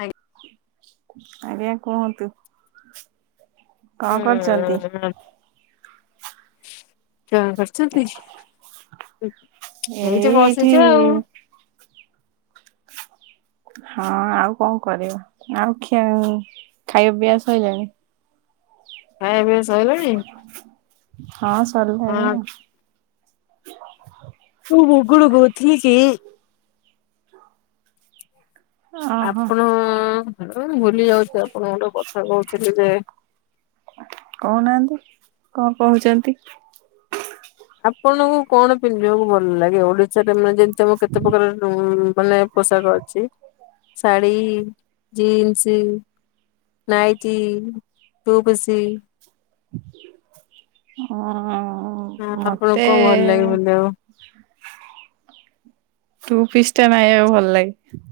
ଆଜ୍ଞା ଆଜ୍ଞା କୁହନ୍ତୁ। କଣ କରୁଚନ୍ତି? ଉଁ ଚା କରୁଛନ୍ତି। ଏଇ ହେଇଚି ଏଇଠି ବସିଚୁ ଆଉ। ହଁ ଆଉ କଣ କରିବା ଆଉ ଖିଆ ଖାଇବା ପିଇବା ସଇିଲାଣି। ଖାଇବା ପିଇବା ସଇଲାଣି? ହଁ ସରଲାଣି ଆଉ। ହ ଘୁଗୁଡ଼ୁ କହୁଥିଲି? କି ଓହୋ ଆପଣ ଭୁଲି ଯାଉଛି ଆପଣ ଗୋଟେ କଥା କହୁଥିଲେି ଯେ କହୁନାହାନ୍ତି କଣ କହୁଛନ୍ତି? ଆପଣଙ୍କୁ କଣ ପିନ୍ଧିବାକୁ ଭଲ ଲାଗେ ଓଡିଶାରେ ମାନେ ଯେ ତମ କେତେ ପ୍ରକାର ମାନେ ଅମ ପୋଷାକ ଅଛି? ଶାଢ଼ୀ ଜିନ୍ସ। ନାଇଟି ଟୁପୁସି। ହଁ। ହଁ ହଁ ଆପଣଙ୍କୁ ମତେ କଣ ଭଲ ଲାଗେ ପିନ୍ଧିବାକୁ? ଟୁପିଷ୍ ଟା ନାଇବାକୁ ଭଲ ଲାଗେ।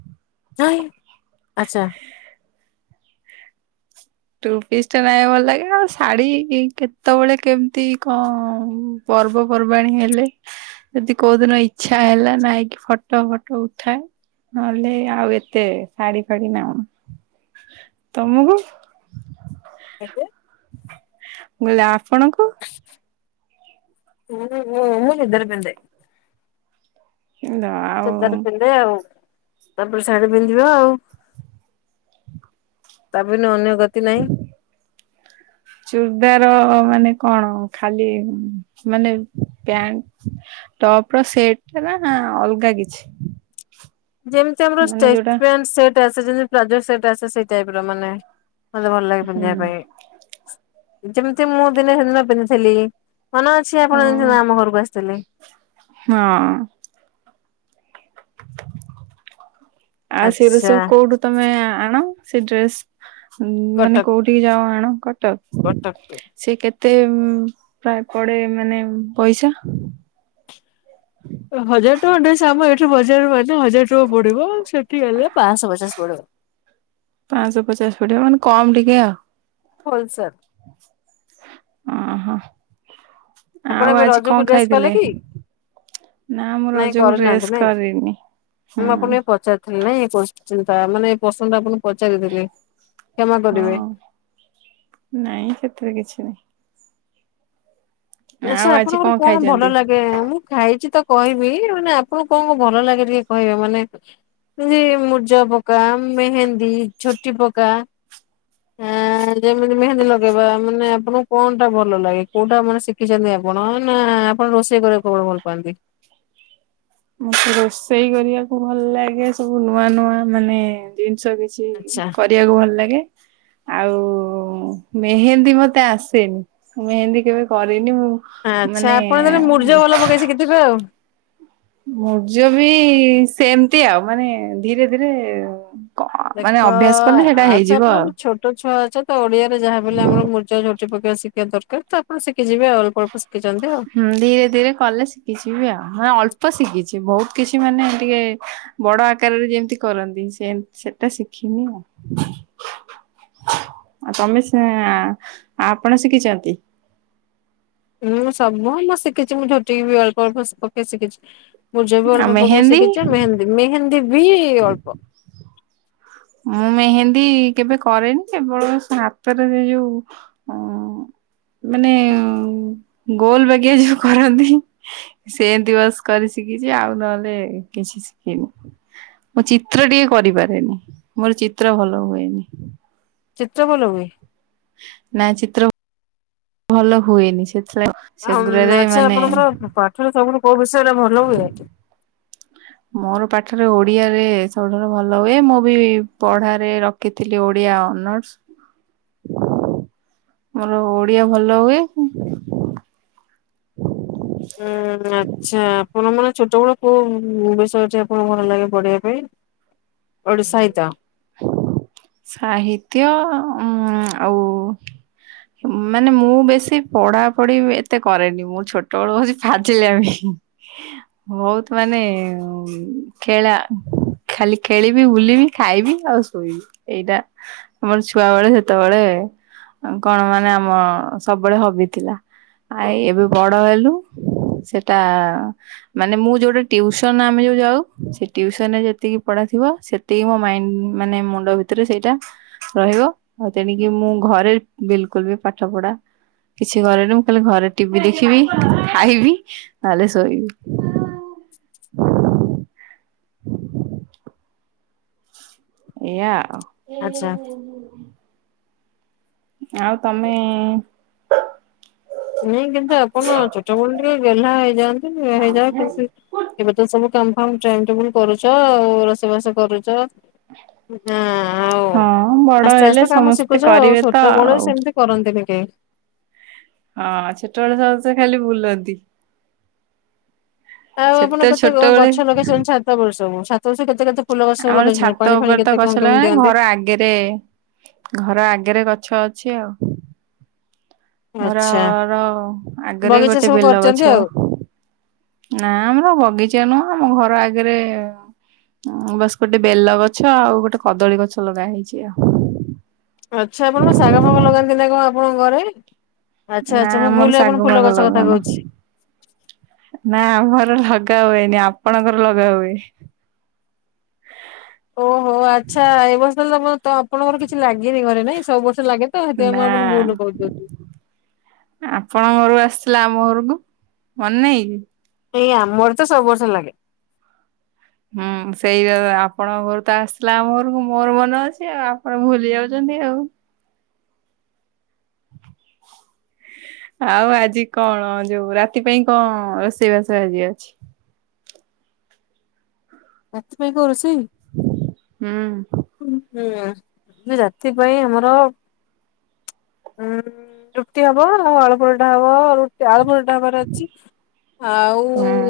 ହ ଆଛା। ଟୁପିସ୍ ଟା ନାଇଁ ଭଲ ଲାଗେ ଆଉ ଶାଢୀ କେତେବେଳେ କେମିତି କଣ? ପର୍ବପର୍ବାଣୀ ହେଲେ ଯଦି କୋଉ ଦିନ ଇଛା ହେଲା ନଇକି ଫଟୋ ଫଟୋ ଉଠାଏ। ନଲେ ଆଉ ଏତେ ଶାଢୀ ଫାଡି ନାଉ ତମକୁ? ଆଜ୍ଞା? ମୁକଲି ଆପଣଙ୍କୁ? ହୁଁ [unintelligible] ପିନ୍ଧେ। [unintelligible] ଚୁଦାର ପିନ୍ଧେ ଆଉ ତାପରେ ଶାଢୀ ପିନ୍ଧିବା ଆଉ। ତାବିନ ଅନ୍ୟ ଗତି ନାହିଁ। ଚୁର୍ଦାର ମାନେ କଣ ଖାଲି ମାନେ ପ୍ୟାଣ୍ଟ? ଟପ ର ସେଟ ଟା ନା ଅଲଗା କିଛି? ଜେମିତି ଆମର ମାନେ ଯୋଉଟା ଷ୍ଟେଟ ପ୍ୟାଣ୍ଟ ଆସେ ଯେମିତି ପ୍ଲାଯୋ ଟାଇପ ସେଟ ଆସେ ମାନେ ମତେ ଭଲ ଲାଗେ ହୁଁ ପିନ୍ଧିବା ପାଇଁ ଯେମିତି ମୁଁ ଦିନ ହେ ଦିନ ପିନ୍ଧିଥିଲି। କନ ଅଛି ହଁ ଆପଣ ଯେି ଆମ ଘରକୁ ଆସିଥିଲେ। ହଁ। ଆଉ ସେଡ ଆଚ୍ଛା ସବୁ କୋଉଠୁ ତମେ ଆଣ ସେ ଡ୍ରେସ ମାନେ କଟକ କୋଉଠିକି ଯାଅ ଆଣ କଟକ କଟକରୁ। ସେ କେତେ? ଏତେ ପ୍ରାୟ ପଡେ ମାନେ ପଇସା? ହଜାର ଟଙ୍କା ଡ୍ରେସ ଆମ ଏଇଠି ବଜାର ହଜାର ଟଙ୍କା ପଡିବ ସେଠି ହେଲେ ପାଁସ ପଚାଶ। ପଡିବ। ପାଁସ ପଚାଶ ପଡିଆ ମାନେ କମ ଟିକେ ଆଉ ହୋଲସେଲ। ଓହୋ ଆଉ ଆପଣ ଏବେ ଆଜି କଣ ରଜକୁ ଡ୍ରେସ୍ କଲେ ଖାଇଥିଲେ? କି? ନା ମୁଁ ନାଇଁ ରଜକୁ ଡ୍ରେସ୍ କରିନାହାନ୍ତି ନାଇଁ କରିନି ମୁଁ ହୁଁ ଆପଣ ଟିକ ପଚାରଥିଲି ନାଇଁ? ଚିନ୍ତା ମାନେ ପସନ୍ଦ ଆପଣଙ୍କୁ ପଚାରିଥିଲେ କ୍ଷମା ହଁ କରିବେ। ନାଇଁ ସେଥିରେ କିଛି ନାହିଁ। ଆଉ ଆଛା ଆଜି ଆପଣଙ୍କର କଣ ଭଲ ଖାଇଛନ୍ତି? ଲାଗେ ମୁଁ ଖାଇଛି ତ କହିବି ମାନେ ଆପଣଙ୍କୁ କଣ କ ଭଲ ଲାଗେ ଟିକେ କହିବେ ମାନେ ମୁର୍ଜା ପକା ମେହେନ୍ଦୀ ଝୋଟି ପକା [inaudible] ଯେମିତି ମେହେନ୍ଦୀ ଲଗେଇବା ମାନେ ଆପଣଙ୍କୁ କଣ ଟା ଭଲ ଲାଗେ କୋଉଟା ମାନେ ଶିଖିଛନ୍ତି ଆପଣ ନା ନା ଆପଣ ରୋଷେଇ କରିବାକୁ କେବଳ ଭଲ ପାଆନ୍ତି? [inaudible] ମତେ ରୋଷେଇ କରିବାକୁ ଭଲ ଲାଗେ ସବୁ ନୂଆ ନୂଆ ମାନେ ଜି ଜିନଷ କିଛି ଆଚ୍ଛା କରିବାକୁ ଭଲ ଲାଗେ ଆଉ ଓ ମେହେନ୍ଦୀ ମତେ ଆସେନି ମେହେନ୍ଦୀ କେବେ କରି ମୁଁ ଆଚ୍ଛା ମାନେ। ଆପଣ ତାହେଲେ ମୁର୍ଜ ଭଲ ପକେଇ ଶିଖିଥିବେ ଆଉ। ମୁରୁଜ ବି ସେମତି ଆଉ ମାନେ ଧୀରେ ଧୀରେ ମାନେ ଦେଖ ଅଭ୍ୟାସ କଲେ ସେଇଟା ଆଛା ହେଇଯିବ ଆପଣ ଆଉ। ଛୋଟ ଛୁଆ ଆଚ ତ ଓଡିଆରେ ଯାହାଲେ ଆମର ମୂରୁଜ ଝୋଟି ପକେଇବା ଶିଖିବା ଦରକାର ଆପଣ ଶିଖୀ ଯିବେ ଅଳ୍ପ ଅଳ୍ପ ସି ହୁଁ ଧୀରେ ଧୀରେ କଲେ ଶିଖିଯିବି ଆଉ ମାନେ ଅଳ୍ପ ଅଳ୍ପ ଶିଖିଚି ବୋହୁତ କିଛି ମାନେ ଟିକେ ବଡ ଆକାରରେ ଯେମିତି କରନ୍ତି ସେମି ସେଟା ଶିଖି ନି ଆଉ। ଆ ତମେ ସେ ଆପଣ ଶିଖିଚନ୍ତି? ମୁଁ ସବୁଁ ମୁଁ ଶିଖିଚି ମୁଁ ଝୋଟି ବି ଅଳ୍ପ ଅଳ୍ପ ଶି ପକେଇ ଶିଖିଚି। ମୁରୁଜ ବି ଆଉ ଅଳ୍ପ ପକେଇ ମେହେନ୍ଦୀ ଶିଖିଚି ମେହେନ୍ଦୀ ମେହେନ୍ଦୀ ବି ଅଳ୍ପ। ମୁଁ ମେହେନ୍ଦୀ କେବେ କରେନି କେବଳ ହାତରେ ଏଇ ଯୋଉ ଅଂ ମାନେ ଗୋଲ ବାଗିଆ ଯୋଉ କରନ୍ତି ସେମିତି ବାସ୍ କରି ଶି କିଚି ଆଉ ନହେଲେ କିଛି ଶିଖିନି ମୁଁ ଚିତ୍ର ଟିକେ କରିପାରେନି। ମୋର ଚିତ୍ର ଭଲ ହୁଏନି। ଚିତ୍ର ଭଲ ହୁଏ। ନାଇ ଚିତ୍ର ଭଲ ହୁଏନି ସେ ଆମ ଆଚ୍ଛା ଆପଣଙ୍କର ପାଠରେ ସବୁଠୁ କୋଉ ବିଷୟଟା ଭଲ ହୁଏ। ମୋର ପାଠରେ ଓଡିଆରେ ସବୁଠାରୁ ଭଲ ହୁଏ ମୁଁ ବି ପଢାରେ ରଖିଥିଲି ଓଡିଆ। ଅନର୍ସ। ମୋର ଓଡିଆ ଭଲ ହୁଏ। ହଁ ଆଚ୍ଛା ଆପଣ ମାନେ ଛୋଟବେଳ କୋଉ ବିଷୟଟା କଣ ଭଲ ଲାଗେ ପଢିବା ପାଇଁ? ଓଡି ସାହିତ୍ୟ ସାହିତ୍ୟ। ଉଁ ଆଉ ମାନେ ମୁଁ ବେଶୀ ପଢା ପଢି ଏତେ କରେନି ମୁଁ ଛୋଟ ବେଳୁ ହୋଉଚି ଫାଜିଲ୍ୟାମି। ବେହୁତ ମାନେ ଖେଳା ଖାଲି ଖେଳିବି ବୁଲିବି ଖାଇବି ଆଉ ଶୋଇବି ଏଇଟା ଆମର ଛୁଆ ବେଳେ ସେତେବେଳେ କଣ ମାନେ ଆମ ସବୁବେଳେ ହବି ଥିଲା ଆ ଏବେ ବଡ ହେଲୁ ସେଟା ମାନେ ମୁଁ ଯୋଉଟେ ଟିଉସନ ଆମେ ଯୋଉ ଯାଉ ସେ ଟିଉସନରେ ଯେତିକି ପଢ଼ା ଥିବ ସେତିକି ମୋ ମାଇଣ୍ଡ ମାନେ ମୁଣ୍ଡ ଭିତରେ ସେଇଟା ରହିବ ଆଉ ତେଣିକି ମୁଁ ଘରେ ବିଲକୁଲ ବି ପାଠ ପଢା କିଛି କରେନି ମୁଁ ଖାଲି ଘରେ ଟିଭି ଦେଖିବି ଖାଇବି ନହେଲେ ଶୋଇବି। [inaudible] ଏଇୟା ଆଉ। ଆଚ୍ଛା। ଆଉ ତମେ ନାଇଁ କିନ୍ତୁ ଆପଣ ଛୋଟ ବେଳ ଟିକେ ଗେହ୍ଲା ହେଇଯାଆନ୍ତି ହେଇଯାଅ କିନ୍ତୁ ଏବେ ତ ସବୁ କାମ ଫାମ ଟାଇମ୍ ଟେବୁଲ କରୁଚ ଆଉ ରୋଷେଇ ବାସ କରୁଚ। । ହଁ ବଡ ଆସ୍ତେ ହେଲେ ଆସ୍ତେ କାମ ସମସ୍ତେ ଶିଖୁଛ ଆଉ କରିବେ ଛୋଟ ତ ବେଳୁ ଆଉ। ସେମିତି [inaudible] ହଁ ଛୋଟବେଳେ ସବୁ ସେ ଖାଲି ବୁଲନ୍ତି। ଆଉ ଆପଣ ସେତେ କେତେ ଛୋଟବେଳେ ଗଛ ଲଗେଇଚନ୍ତି ଛାତ ଉପରେ ସବୁ ଛାତ ଉପରେ ସବୁ କେତେ କେତେ ଫୁଲ ଗଛ ସବୁ ଆମର ଲଗେଇଛନ୍ତି ଛାତ ପାଣି ଫାଣି ଉପରେ ତ କେତେ କଣ ଗଛ କେମିତି ଲଗା ଦିଅନ୍ତି ଘର ଆଗରେ ଘର ଆଗରେ ଗ ଛ ଅଛି ଆଉ। ଆଚ୍ଛା ଘରର ଆଗରେ ବଗିଚା ଗୋଟେ ସବୁ ବେଲ କରିଛନ୍ତି ଗଛ। ଆଉ। ନା ଆମର ବଗିଚା ନୁହଁ ଆମ ଘର ଆଗରେ ବାସ୍ ଗୋଟେ ବେଲ ଗଛ ଆଉ ଗୋଟେ କଦଳୀ ଗଛ ଲଗା ହେଇଚି ଆଉ। ମୋ ଘରେ [unintelligible] ଆଚ୍ଛା ନା ଆଚ୍ଛା ମୁଁ ଆମର ଭୁଲରେ ଆପଣ ଶାଗ ଫୁଲ ଫାଗ ଗଛ କଥା ଲଗାଉନା କହୁଛି। ନାଁ ଆମର ଲଗା ହୁଏନି ଆପଣଙ୍କର ଲଗା ହୁଏ। ଓହୋ ଆଚ୍ଛା ଏ ବର୍ଷ [unintelligible] ଆପଣଙ୍କର କିଛି ଲାଗିନି ଘରେ ନାଇଁ ସବୁ ବର୍ଷ ଲାଗେ ତ ହେଥିପାଇଁ ମୁଁ ନା ଆପଣଙ୍କୁ ଭୁଲ କହି ଦୋଉଥିଲି। ଆପଣଙ୍କ ଘରରୁ ଆସିଥିଲା ଆମ ଘରକୁ ମନେ ନାହିଁ କି? ଆମର ତ ସବୁ ବର୍ଷ ଲାଗେ। ହୁଁ ସେଇପା ଆପଣଙ୍କ ଘରୁ ତ ଆସିଲା ଆମ ଘରକୁ ମୋର ମନେ ଅଛି ଆଉ ଆପଣ ଭୁଲି ଯାଉଚନ୍ତି। ଦେ ଆଉ [unintelligible] ଆଉ ଆଜି କଣ ଯୋଉ ରାତି ପାଇଁ କଣ ରୋଷେଇବାସ ଆଜି ଅଛି? ଏଥିପାଇଁ କର ଅଛି [unintelligible] ହଁ ହୁଁ ରାତି ପାଇଁ ଆମର ଉଁ ରୁଟି ହବ ଆଉ ଆଳୁ ପରଟା ହବ ର ଆଳୁ ଅଛି ଆଉ ହୁଁ।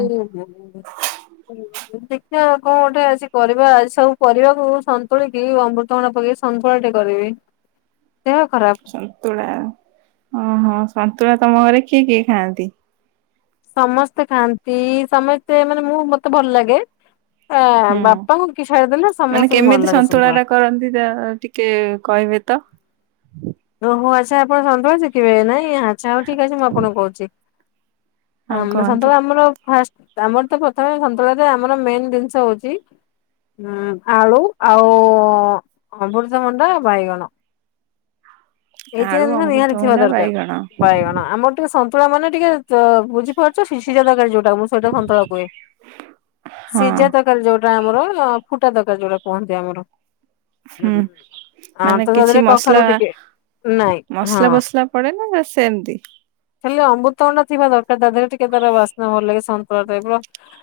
ନା କଣ ଉଠେ ଆସି କରିବା ସବୁ ପରିବାକୁ ଅମୃତଭଣ୍ଡା ପକେଇ ସନ୍ତୁଳା ଟେ କରିବି। ଦେହ ଖରାପ ସନ୍ତୁଳା ଓହୋ ସନ୍ତୁଳା ତମ ଘରେ କିଏ କିଏ ଖାଆନ୍ତି? ସମସ୍ତେ ଖାଆନ୍ତି ସମସ୍ତେ ମାନେ ମୁଁ ମତେ ଭଲ ଲାଗେ ଆ ହୁଁ ବାପାଙ୍କୁ କି ଛାଡିଦେଲେ ମାନେ ସମସ୍ତଙ୍କୁ ଭଲ କେମିତି ଲାଗେ ସନ୍ତୁଳା ଟା କରନ୍ତି ତା ଟିକେ କହିବେ ତ? ଁ [inaudible] ଓହୋ ଆଚ୍ଛା, ଆପଣ ସନ୍ତୁଳା ଶିଖିବେ ନାଇଁ, ଆଚ୍ଛା, ହଉ ଠିକ ଅଛି, ମୁଁ ଆପଣଙ୍କୁ କହୁଛି ହଁ କୁହନ୍ତୁ ସନ୍ତୁଳା ଆମର ଫା ଆମର ତ ପ୍ରଥମେ ସନ୍ତୁଳା ଆମର ମେନ୍ ଜିନିଷ ହଉଛି ହୁଁ ଆଳୁ, ଆଉ ଅମୃତ ଭଣ୍ଡା ବାଇଗଣ ହ [inaudible] ଏଇଥି ଜିନିଷ ନିହାତି ଥିବା ଦରକାର ବାଇଗଣ ଆମର ଟିକେ ସନ୍ତୁଳା ମାନେ ଟିକେ ତ ବୁଝିପାରୁଛ ସିଝା ତରକାରୀ ଯୋଉଟା ମୁଁ ସେଇଟା ସନ୍ତଳା କୁହେ ହଁ ସିଝା ତରକାରୀ ଯୋଉଟା ଫୁଟା ଆମର ଫୁଟା ତରକାରୀ ଯୋଉଟା କୁହନ୍ତି ଆମର ହୁଁ ଆ ମାନେ ତ କିଛି ଦିହେରେ ମସଲା କଖାରୁ ଟିକେ ନାଇଁ ହଁ। ମସଲା ଫସଲା ପଡେ ନା ସେମିତି? ହେଲେ ଅମୃତ ଭଣ୍ଡା ଥିବା ଦରକାର ତା ଦେହରେ ଟିକେ ତର ବାସ୍ନା ଭଲ ଲାଗେ ସନ୍ତୁଳା ଟାଇପ ର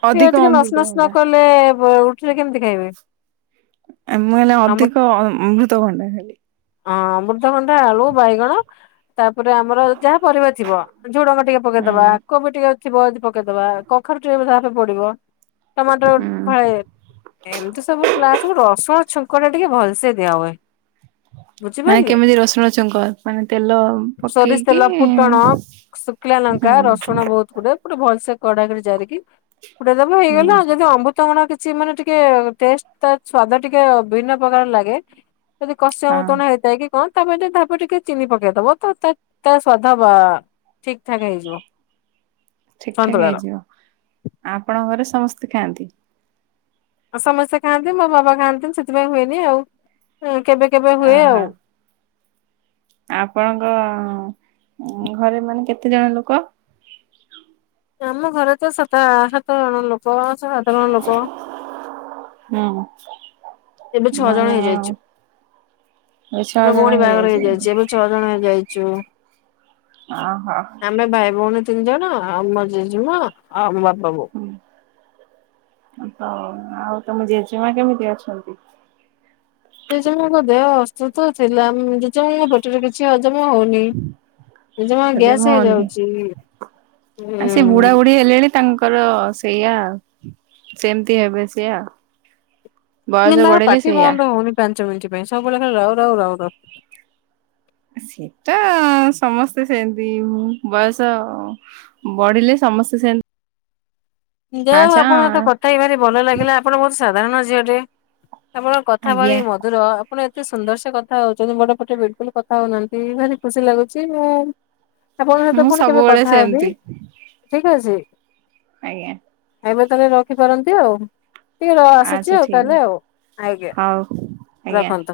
ଅଧିକ ଟିକେ ନସନସ ନ ଅମୃତଭଣ୍ଡା। କଲେ ଉଠିଲେ କେମିତି ଖାଇବେ ଆ ମୁ ହେଲେ ଆମ୍ବ ଅଧିକ ଅମୃତ କଣ୍ଡାଖାଲି ହଁ ଅମୃତଭଣ୍ଡା, ଆଳୁ, ବାଇଗଣ ତାପରେ ଆମର ଯାହା ପରିବା ଥିବ ଝୁଡଙ୍ଗ ଟିକେ ହୁଁ ପକେଇଦବା କୋବି ଟିକେ ଥିବ ଆ ପକେଇଦବା କଖାରୁ ଟିକେ ଯାହାବିହେଲେ ପଡିବ ଟମାଟୋ ହୁଁ ଫାଳେ ଏମିତି ସବୁ ସବୁ ରସଣ ଛୁଙ୍କ ଟିକେ ଭଲସେ ଦିଆ ହୁଏ ମାନେ ବୁଝିପାରିଲେ କେମିତି ରସୁଣ ଛୁଙ୍କ ମାନେ ତେଲ ସୋରିଷ ପକେଇକି ତେଲ, ଫୁଟଣ, ଶୁଖିଲା ଲଙ୍କା, ହୁଁ ରସୁଣ ବହୁତ ଗୁଡେ ଗୋଟେ ଭଲସେ କଡାକରେ ଜାରିକି ପୁଟେ ଦବ ହେଇଗଲା ହୁଁ ଆଉ ଯଦି ଅମୃତ ତ କିଛି ମାନେ ଟିକେ ଟେଷ୍ଟ ତା ସ୍ଵାଦ ଟିକେ ବିଭିନ୍ନ ପ୍ରକାର ଲାଗେ ଯଦି କସ୍ୟ ହଁ ମୁତନ ହେଇଥାଏ କି [unintelligible] ତାପ ଯ ଧପ ଟିକେ ଚିନି ପକେଇଦବ ତ ତା ସ୍ଵାଦ ବା ଠିକଠାକ ହେଇଯିବ। ଠିକ ଠାକ ସନ୍ତୁଳାର। ହେଇଯିବ ଆପଣଙ୍କ ଘରେ ସମସ୍ତେ ଖାଆନ୍ତି? ସମସ୍ତେ ଖାଆନ୍ତି ମୋ ବାବା ଖାଆନ୍ତିନି, ସେଥିପାଇଁ ହୁଏନି ଆଉ କେବେ କେବେ ହୁଏ ଓହୋ ଆଉ ଆପଣଙ୍କ ଘରେ ମାନେ କେତେ ଜଣ ଲୋକ? ଆମ ଘରେ ତ ସତ ସାତ ଜଣ ଲୋକ। ହୁଁ ଏବେ ଛଅ ଜଣ ମାନେ ହେଇଯାଇଛୁ। ଛଅ ଜଣ ଭଉଣୀ ବାହାଘର ହେଇଯାଇଛନ୍ତି ହେଇଯାଇଛି। ଏବେ ଛଅ ଜଣ ହେଇ ଯାଇଛୁ ଓ ହୋ ତିଞ୍ଜଣ ଆଉ ମୋ ଜେଜମା ଆଉ ମୋ ବାପା ବୋଉ। ହଉ ଆଉ ତମ ଜେଜେମା କେମିତି ଅଛନ୍ତି? ଜେଜେମାଙ୍କ ଦେହ ଅସ୍ତୁତ ଥିଲା ଜେଜେମାଙ୍କ ପେଟରେ କିଛି ଜମା ହଉନି ଜମା ଗ୍ୟାସ୍ ହେଇଯାଉଛି। ଆଉ ସେ ବୁଢା ହୁଁ ବୁଢୀ ହେଲେଣି ତାଙ୍କର ସେଇଆ ସେମିତି ହେବେ ସେ ଏ ତାଙ୍କର ପାଟି ବନ୍ଦ ହଉନି ପାଞ୍ଚ ମିଣ୍ଟି ପାଇଁ ସବୁବେଳେ ଖାଲି ରାଉ ରାଉ ରାଉ ରାଉ। ସେଟା ସମସ୍ତେ ସେମତି ବୟସ ବଢିଲେ ସମସ୍ତେ ସେ ଯା ହେଉ ଆପଣଙ୍କ ତ କଥା ହେଇ ଭାରି ଭଲ ଲାଗିଲା ଆପଣ ବହୁତ ସାଧାରଣ ଝିଅଟେ। ଆପଣ କଥା ଭାରି ଆଜ୍ଞା ମଧୁର। ଆପଣ ଏତେ ସୁନ୍ଦର ସେ କଥା ହଉଛନ୍ତି ବଡ଼ ପାଟିରେ ବିଲକୁଲ କଥା ହଉନାହାନ୍ତି ଭାରି ଖୁସି ଲାଗୁଚି, ମୁଁ ଆପଣଙ୍କ ସହିତ ମୁଁ ପୁଣି କେବେ ସବୁବେଳେ କଥା ହେବି ସେମିତି। ଠିକ ଅଛି। ଆଜ୍ଞା। ଏବେ ତାହେଲେ ରଖିପାରନ୍ତି ଆଉ। ଟିକେ ର ଆସୁଛି ଆଚ୍ଛା ଆଉ ତାହେଲେ ଆଉ ଆଜ୍ଞା ଠିକ ହଉ ଆଜ୍ଞା। [inaudible] ରଖନ୍ତୁ।